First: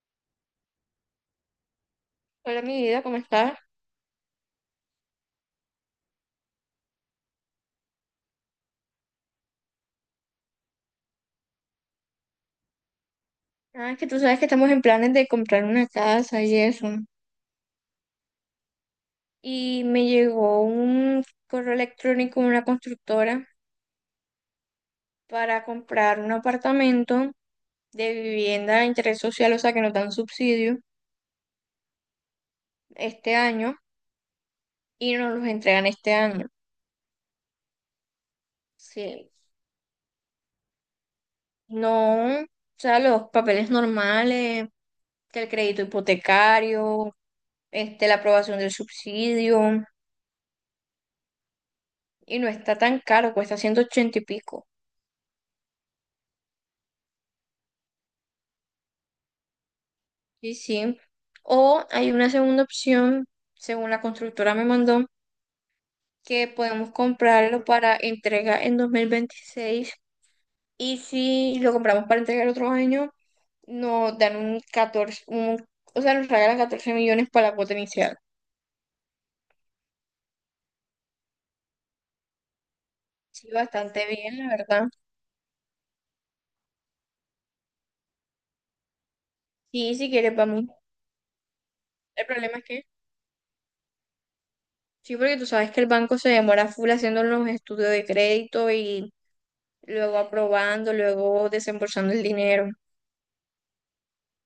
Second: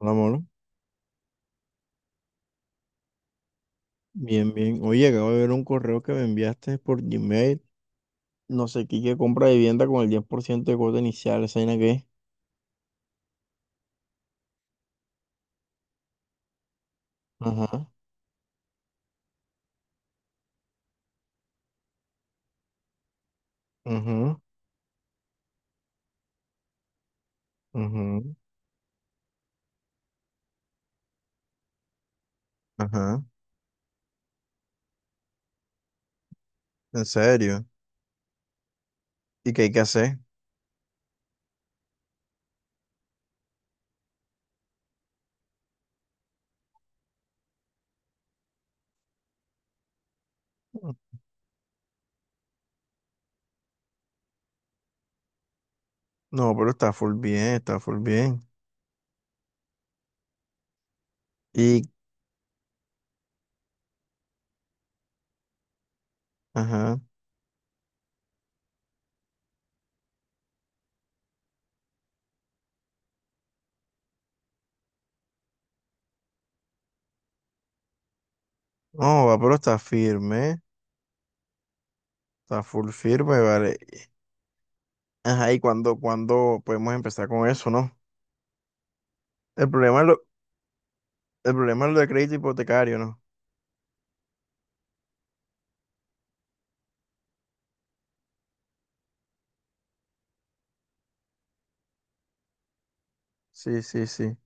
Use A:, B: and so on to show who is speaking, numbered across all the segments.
A: Hola, amor.
B: Hola, mi vida, ¿cómo estás?
A: Bien, bien. Oye, acabo de ver un correo que me enviaste por Gmail. No sé qué, que compra vivienda con el 10% de cuota inicial. ¿Esa vaina qué?
B: Ah, es que tú sabes que estamos en planes de comprar una casa y eso.
A: Ajá,
B: Y me llegó un correo electrónico de una constructora
A: ajá,
B: para comprar un apartamento de
A: ajá,
B: vivienda de interés social, o sea, que nos dan subsidio
A: ajá.
B: este año y nos los entregan este año.
A: ¿En serio?
B: Sí.
A: ¿Y qué hay que hacer?
B: No, o sea, los papeles normales, que el crédito hipotecario, este, la aprobación del subsidio, y no está tan caro, cuesta 180 y pico.
A: No, pero está full bien, está full bien.
B: Sí, sí.
A: Y,
B: O hay una segunda opción, según la constructora me mandó, que podemos
A: ajá.
B: comprarlo para entrega en 2026. Y si lo compramos para entregar otro año, nos dan un 14 un- o sea, nos regalan 14 millones para la cuota inicial.
A: No, va, pero está firme. Está full firme,
B: Sí,
A: vale.
B: bastante bien, la verdad.
A: Ajá, ¿y cuándo podemos empezar con eso, no? El
B: Sí,
A: problema es
B: si
A: lo,
B: quieres, vamos.
A: el problema es lo de
B: El
A: crédito
B: problema es que,
A: hipotecario, ¿no?
B: sí, porque tú sabes que el banco se demora full haciendo los estudios de crédito y luego aprobando, luego desembolsando el dinero.
A: Sí, sí, sí.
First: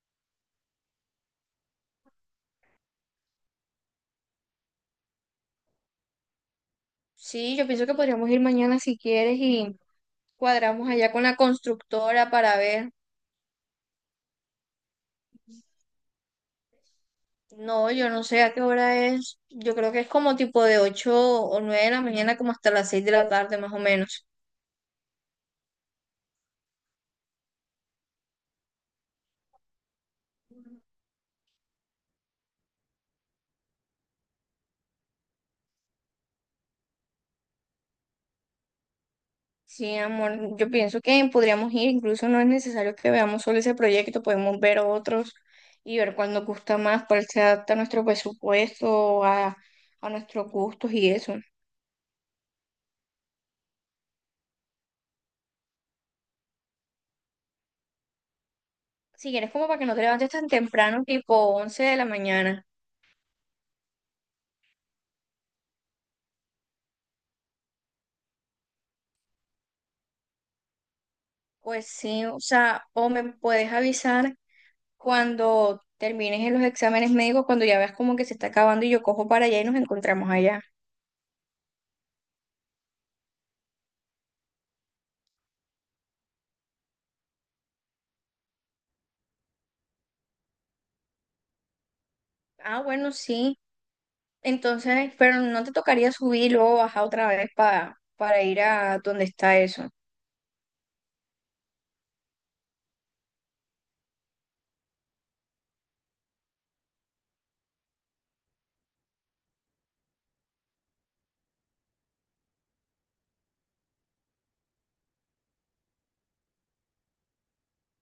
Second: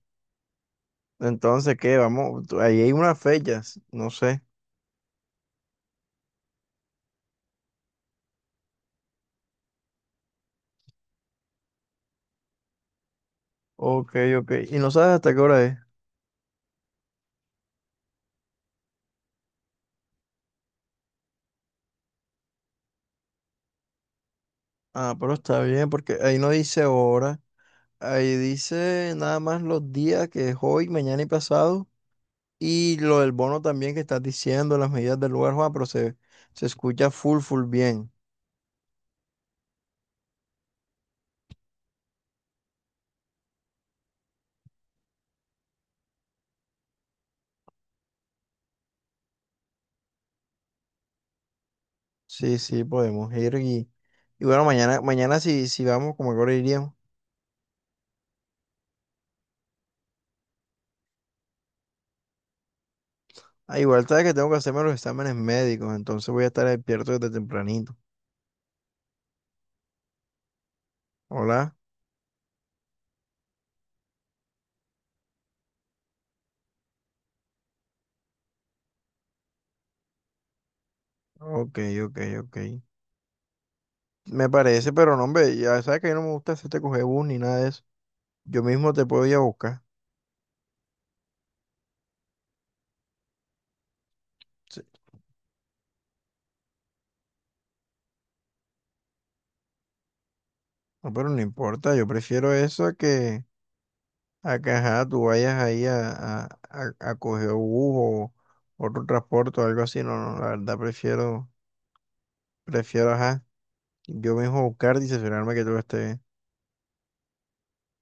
A: Entonces, ¿qué? Vamos, tú- ahí hay unas fechas, no sé.
B: Sí, yo pienso que podríamos ir mañana si quieres y cuadramos allá con la constructora para ver.
A: Ok, ok. ¿Y no sabes hasta qué hora es?
B: No, yo no sé a qué hora es. Yo creo que es como tipo de 8 o 9 de la mañana, como hasta las 6 de la tarde más o menos.
A: Ah, pero está bien, porque ahí no dice hora, ahí dice nada más los días que es hoy, mañana y pasado, y lo del bono también que estás diciendo, las medidas del lugar, Juan, pero se escucha full, full bien.
B: Sí, amor, yo pienso que podríamos ir. Incluso no es necesario que veamos solo ese proyecto, podemos ver otros y ver cuál nos gusta más, cuál se adapta a nuestro presupuesto, a, nuestros gustos y eso.
A: Sí, sí, podemos ir y bueno, mañana si, si vamos, como que ahora iríamos.
B: Si quieres, como para que no te levantes tan temprano, tipo 11 de la mañana.
A: Ah, igual sabes que tengo que hacerme los exámenes médicos, entonces voy a estar despierto desde tempranito. Hola.
B: Pues sí, o sea, o me puedes avisar cuando termines en los exámenes médicos, cuando ya veas como que se está acabando y yo cojo para allá y nos encontramos allá.
A: Ok, ok, ok. Me parece, pero no, hombre, ya sabes que a mí no me gusta hacerte coger bus ni nada de eso. Yo mismo te puedo ir a buscar.
B: Ah, bueno, sí.
A: Sí.
B: Entonces, pero no te tocaría subir y luego bajar otra vez para, ir a donde está eso.
A: No, pero no importa, yo prefiero eso a que, ajá, tú vayas ahí a coger bus o otro transporte o algo así. No, no, la verdad prefiero, prefiero, ajá, yo mismo buscar y cerciorarme que todo esté bien.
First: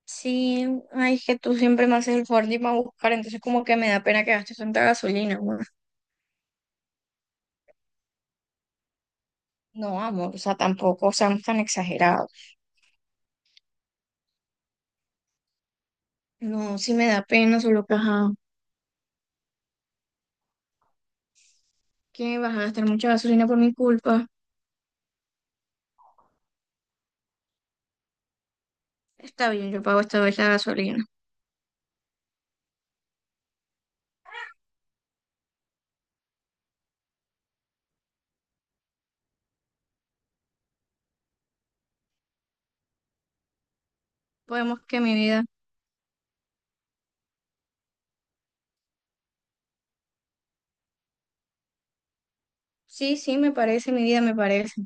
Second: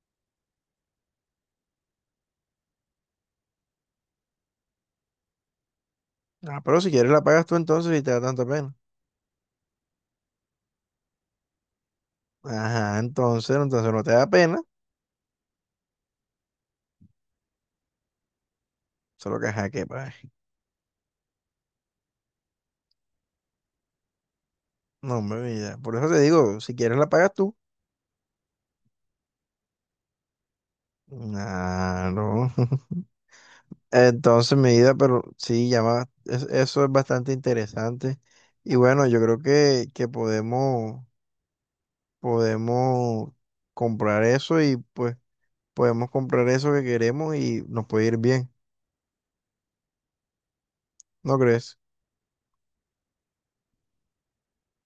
B: Sí, ay, es que tú siempre me haces el favor de irme a buscar, entonces como que me da pena que gastes tanta gasolina, amor.
A: Ah, pero si quieres la pagas tú entonces y te da tanta pena.
B: No, amor, o sea, tampoco seamos tan exagerados.
A: Ajá, entonces, entonces no te da pena,
B: No, sí me da pena, solo que, ajá,
A: solo que ajá, que pagas.
B: que vas a gastar mucha gasolina por mi culpa.
A: No, hombre, mira Por eso te digo, si quieres la pagas tú.
B: Está bien, yo pago esta vez la gasolina.
A: Claro. Entonces, medida, pero sí, llama, es- eso es bastante interesante. Y bueno, yo creo que podemos, podemos comprar eso y
B: Podemos, que mi
A: pues
B: vida.
A: podemos comprar eso que queremos y nos puede ir bien, ¿no crees?
B: Sí, sí, me parece, mi vida, me parece.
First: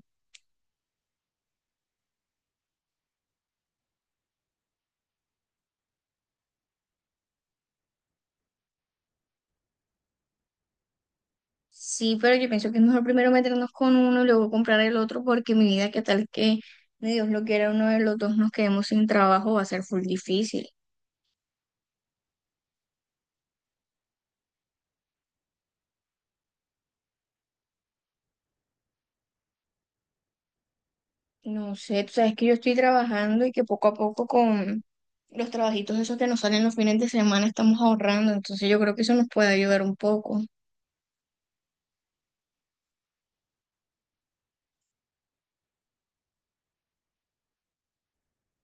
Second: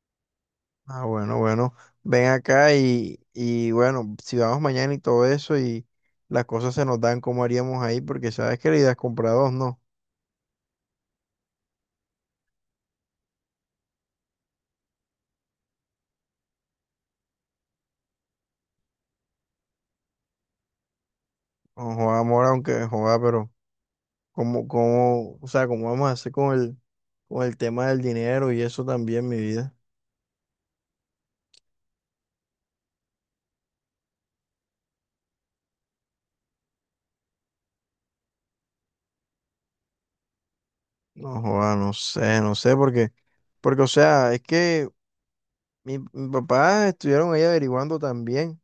A: Ah, bueno, bueno, ven acá y bueno, si vamos mañana y todo eso y las cosas se nos dan, ¿cómo haríamos ahí? Porque sabes que la idea es comprar dos, ¿no?
B: Sí, pero yo pienso que es mejor primero meternos con uno y luego comprar el otro porque mi vida, qué tal que, ni Dios lo quiera, uno de los dos nos quedemos sin trabajo, va a ser full difícil.
A: No joda, amor, aunque joda, pero... ¿o sea, cómo vamos a hacer con el tema del dinero y eso también, mi vida?
B: No sé, tú sabes que yo estoy trabajando y que poco a poco con los trabajitos esos que nos salen los fines de semana estamos ahorrando, entonces yo creo que eso nos puede ayudar un poco.
A: No, joda, no sé, no sé, porque, porque, o sea, es que mi papá estuvieron ahí averiguando también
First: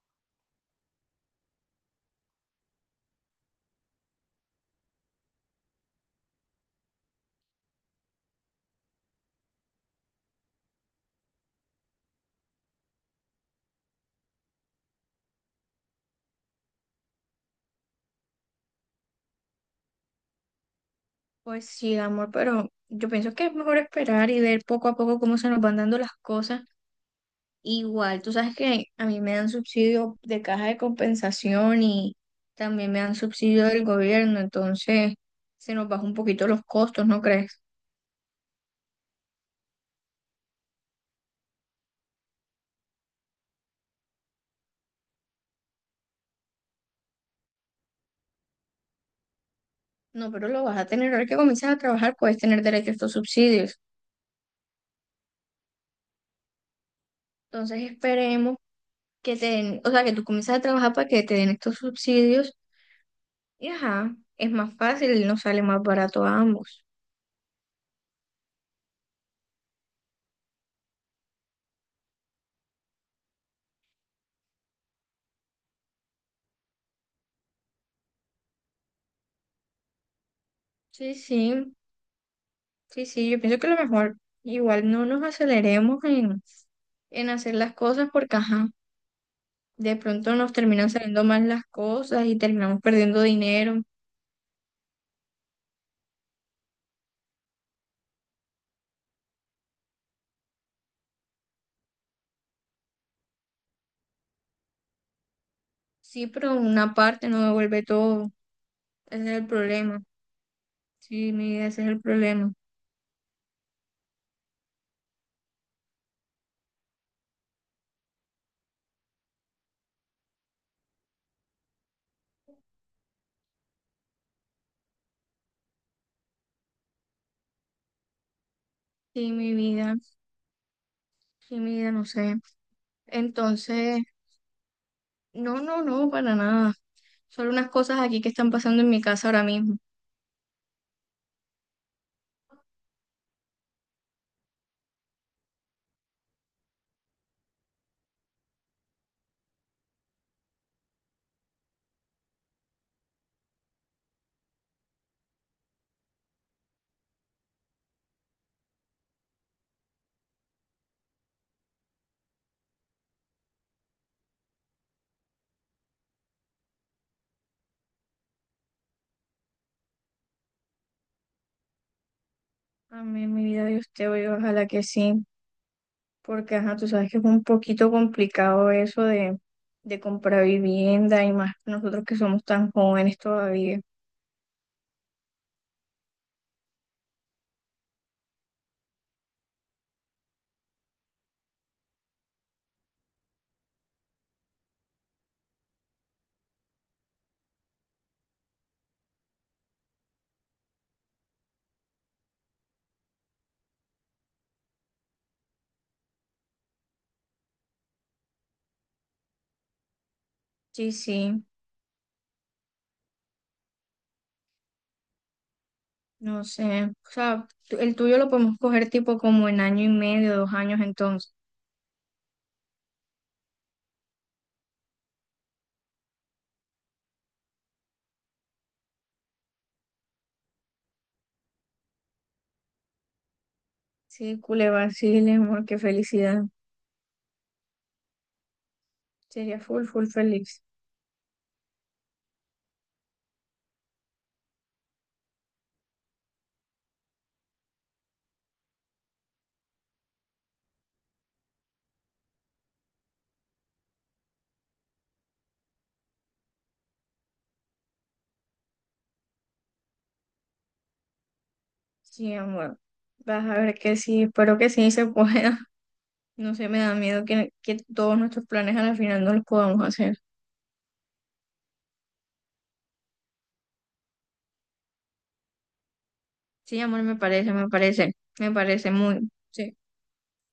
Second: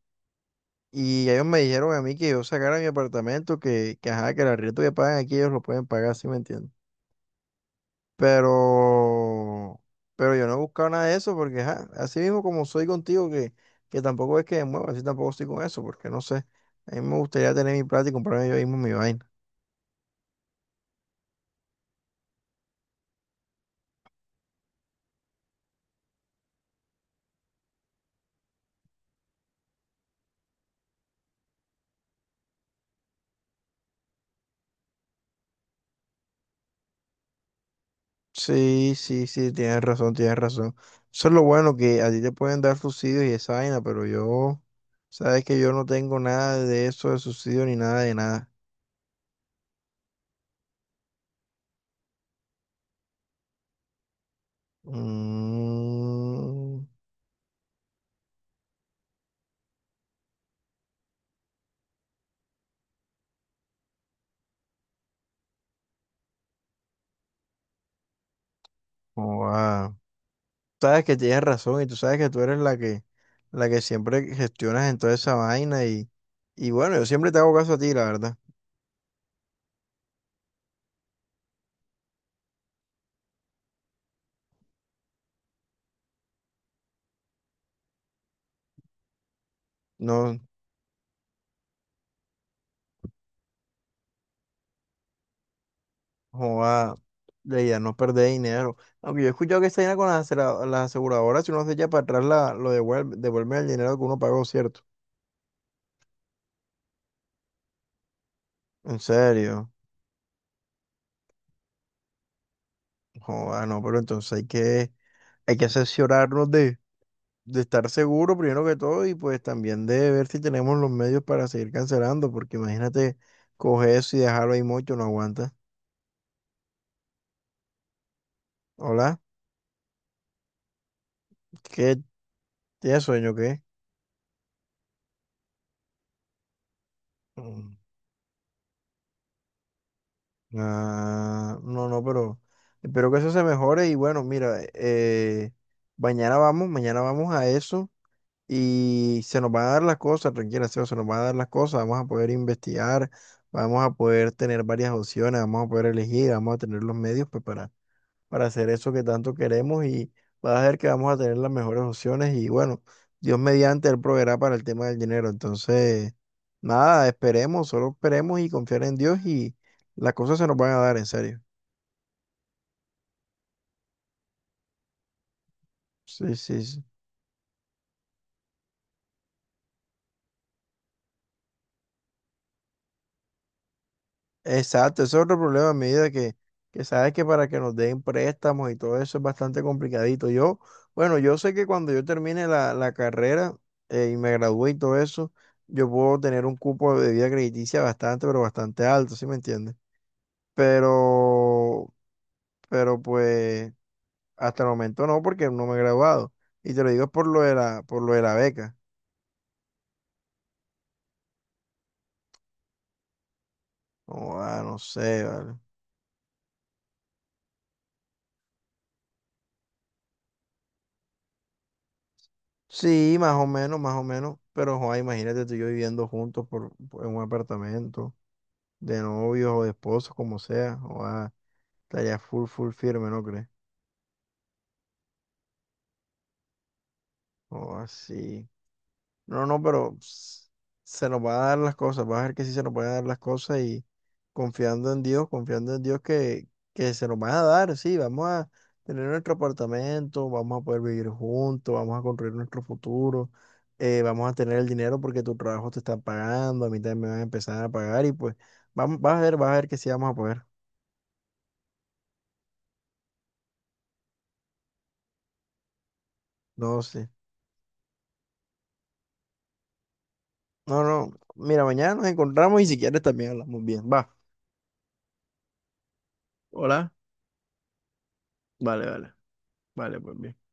A: y ellos me dijeron a mí que yo sacara mi apartamento, que ajá, que el arriendo que pagan aquí ellos lo pueden pagar, ¿sí me entiendes? Pero, pero yo no he buscado nada de eso porque, ajá, así mismo como soy contigo, que tampoco es que me mueva, así tampoco estoy con eso, porque no sé, a mí me gustaría tener mi plata y comprarme yo mismo mi vaina.
B: Pues sí, amor, pero yo pienso que es mejor esperar y ver poco a poco cómo se nos van dando las cosas. Igual, tú sabes que a mí me dan subsidio de caja de compensación y también me dan subsidio del gobierno, entonces se nos baja un poquito los costos, ¿no crees?
A: Sí, sí, sí, tienes razón, tienes razón. Eso es lo bueno que a ti te pueden dar subsidios y esa vaina, pero yo, sabes que yo no tengo nada de eso de subsidio ni nada de nada.
B: No, pero lo vas a tener, ahora que comienzas a trabajar puedes tener derecho a estos subsidios.
A: Mm,
B: Entonces esperemos que te den, o sea, que tú comiences a trabajar para que te den estos subsidios y ajá, es más fácil, nos sale más barato a ambos.
A: joda. Sabes que tienes razón y tú sabes que tú eres la que siempre gestionas en toda esa vaina y bueno, yo siempre te hago caso a ti, la verdad.
B: Sí, sí, sí, sí, yo pienso que lo mejor, igual no nos aceleremos en, hacer las cosas porque ajá. De pronto
A: No,
B: nos terminan saliendo mal las cosas y terminamos perdiendo dinero.
A: Joda, la idea es no perder dinero. Aunque yo he escuchado que esta vaina con las, asegura- las aseguradoras, si uno se echa para atrás, lo devuelve, devuelve el dinero que uno pagó, ¿cierto?
B: Sí, pero una parte no devuelve todo.
A: En
B: Ese es el
A: serio.
B: problema. Sí, mi vida, ese es el problema.
A: Joda, no, pero entonces hay que asesorarnos de estar seguro primero que todo y pues también de ver si tenemos los medios para seguir cancelando, porque imagínate coger eso y dejarlo ahí mucho, no aguanta. Hola,
B: Sí, mi vida, sí, mi vida,
A: ¿qué?
B: no sé.
A: ¿Tienes sueño o qué?
B: Entonces, no, no, no, para nada. Solo unas
A: Mm.
B: cosas aquí que están pasando en mi casa ahora mismo.
A: Ah, no, no, pero espero que eso se mejore y bueno, mira, mañana vamos a eso y se nos van a dar las cosas, tranquila, Seba, se nos van a dar las cosas, vamos a poder investigar, vamos a poder tener varias opciones, vamos a poder elegir, vamos a tener los medios pues, para hacer eso que tanto queremos y vas a ver que vamos a tener las mejores opciones y bueno, Dios mediante, Él proveerá para el tema del dinero. Entonces, nada, esperemos, solo esperemos y confiar en Dios y las cosas se nos van a dar, en serio.
B: Amén, mi vida de usted, oye, ojalá que sí.
A: Sí,
B: Porque,
A: sí,
B: ajá,
A: sí.
B: tú sabes que es un poquito complicado eso de, comprar vivienda y más nosotros que somos tan jóvenes todavía.
A: Exacto, ese es otro problema a medida que sabes que para que nos den préstamos y todo eso es bastante complicadito. Yo, bueno, yo sé que cuando yo termine la carrera y me gradúe y todo eso, yo puedo tener un cupo de debida crediticia bastante, pero bastante alto, ¿sí me entiendes? Pero, pero pues hasta el momento no, porque no me he graduado. Y te lo digo es por lo de la, por lo de la beca.
B: Sí, sí.
A: Oh, ah, no sé, vale.
B: No sé, o sea, el tuyo lo podemos coger tipo como en año y medio, 2 años entonces.
A: Sí, más o menos, más o menos. Pero, joa, imagínate tú y yo viviendo juntos en un apartamento, de novios o de esposos, como sea. Joa, estaría full, full firme, ¿no crees?
B: Sí, cule vacile, amor, qué felicidad.
A: O así. No,
B: Sería
A: no,
B: full,
A: pero
B: full
A: s-
B: feliz.
A: se nos van a dar las cosas. Vas a ver que sí se nos van a dar las cosas y confiando en Dios que se nos van a dar. Sí, vamos a tener nuestro apartamento, vamos a poder vivir juntos, vamos a construir nuestro futuro, vamos a tener el dinero porque tu trabajo te está pagando, a mí también me van a empezar a pagar y pues vamos, vas a ver que sí vamos a poder.
B: Sí, amor. Vas a ver que sí, espero que sí se pueda. No sé, me
A: No,
B: da
A: sí.
B: miedo que, todos nuestros planes a la final no los podamos hacer.
A: No, no. Mira, mañana nos encontramos y si quieres también hablamos bien. Va.
B: Sí,
A: Hola.
B: amor, me parece, me parece, me
A: Vale,
B: parece
A: vale.
B: muy, sí.
A: Vale, pues bien.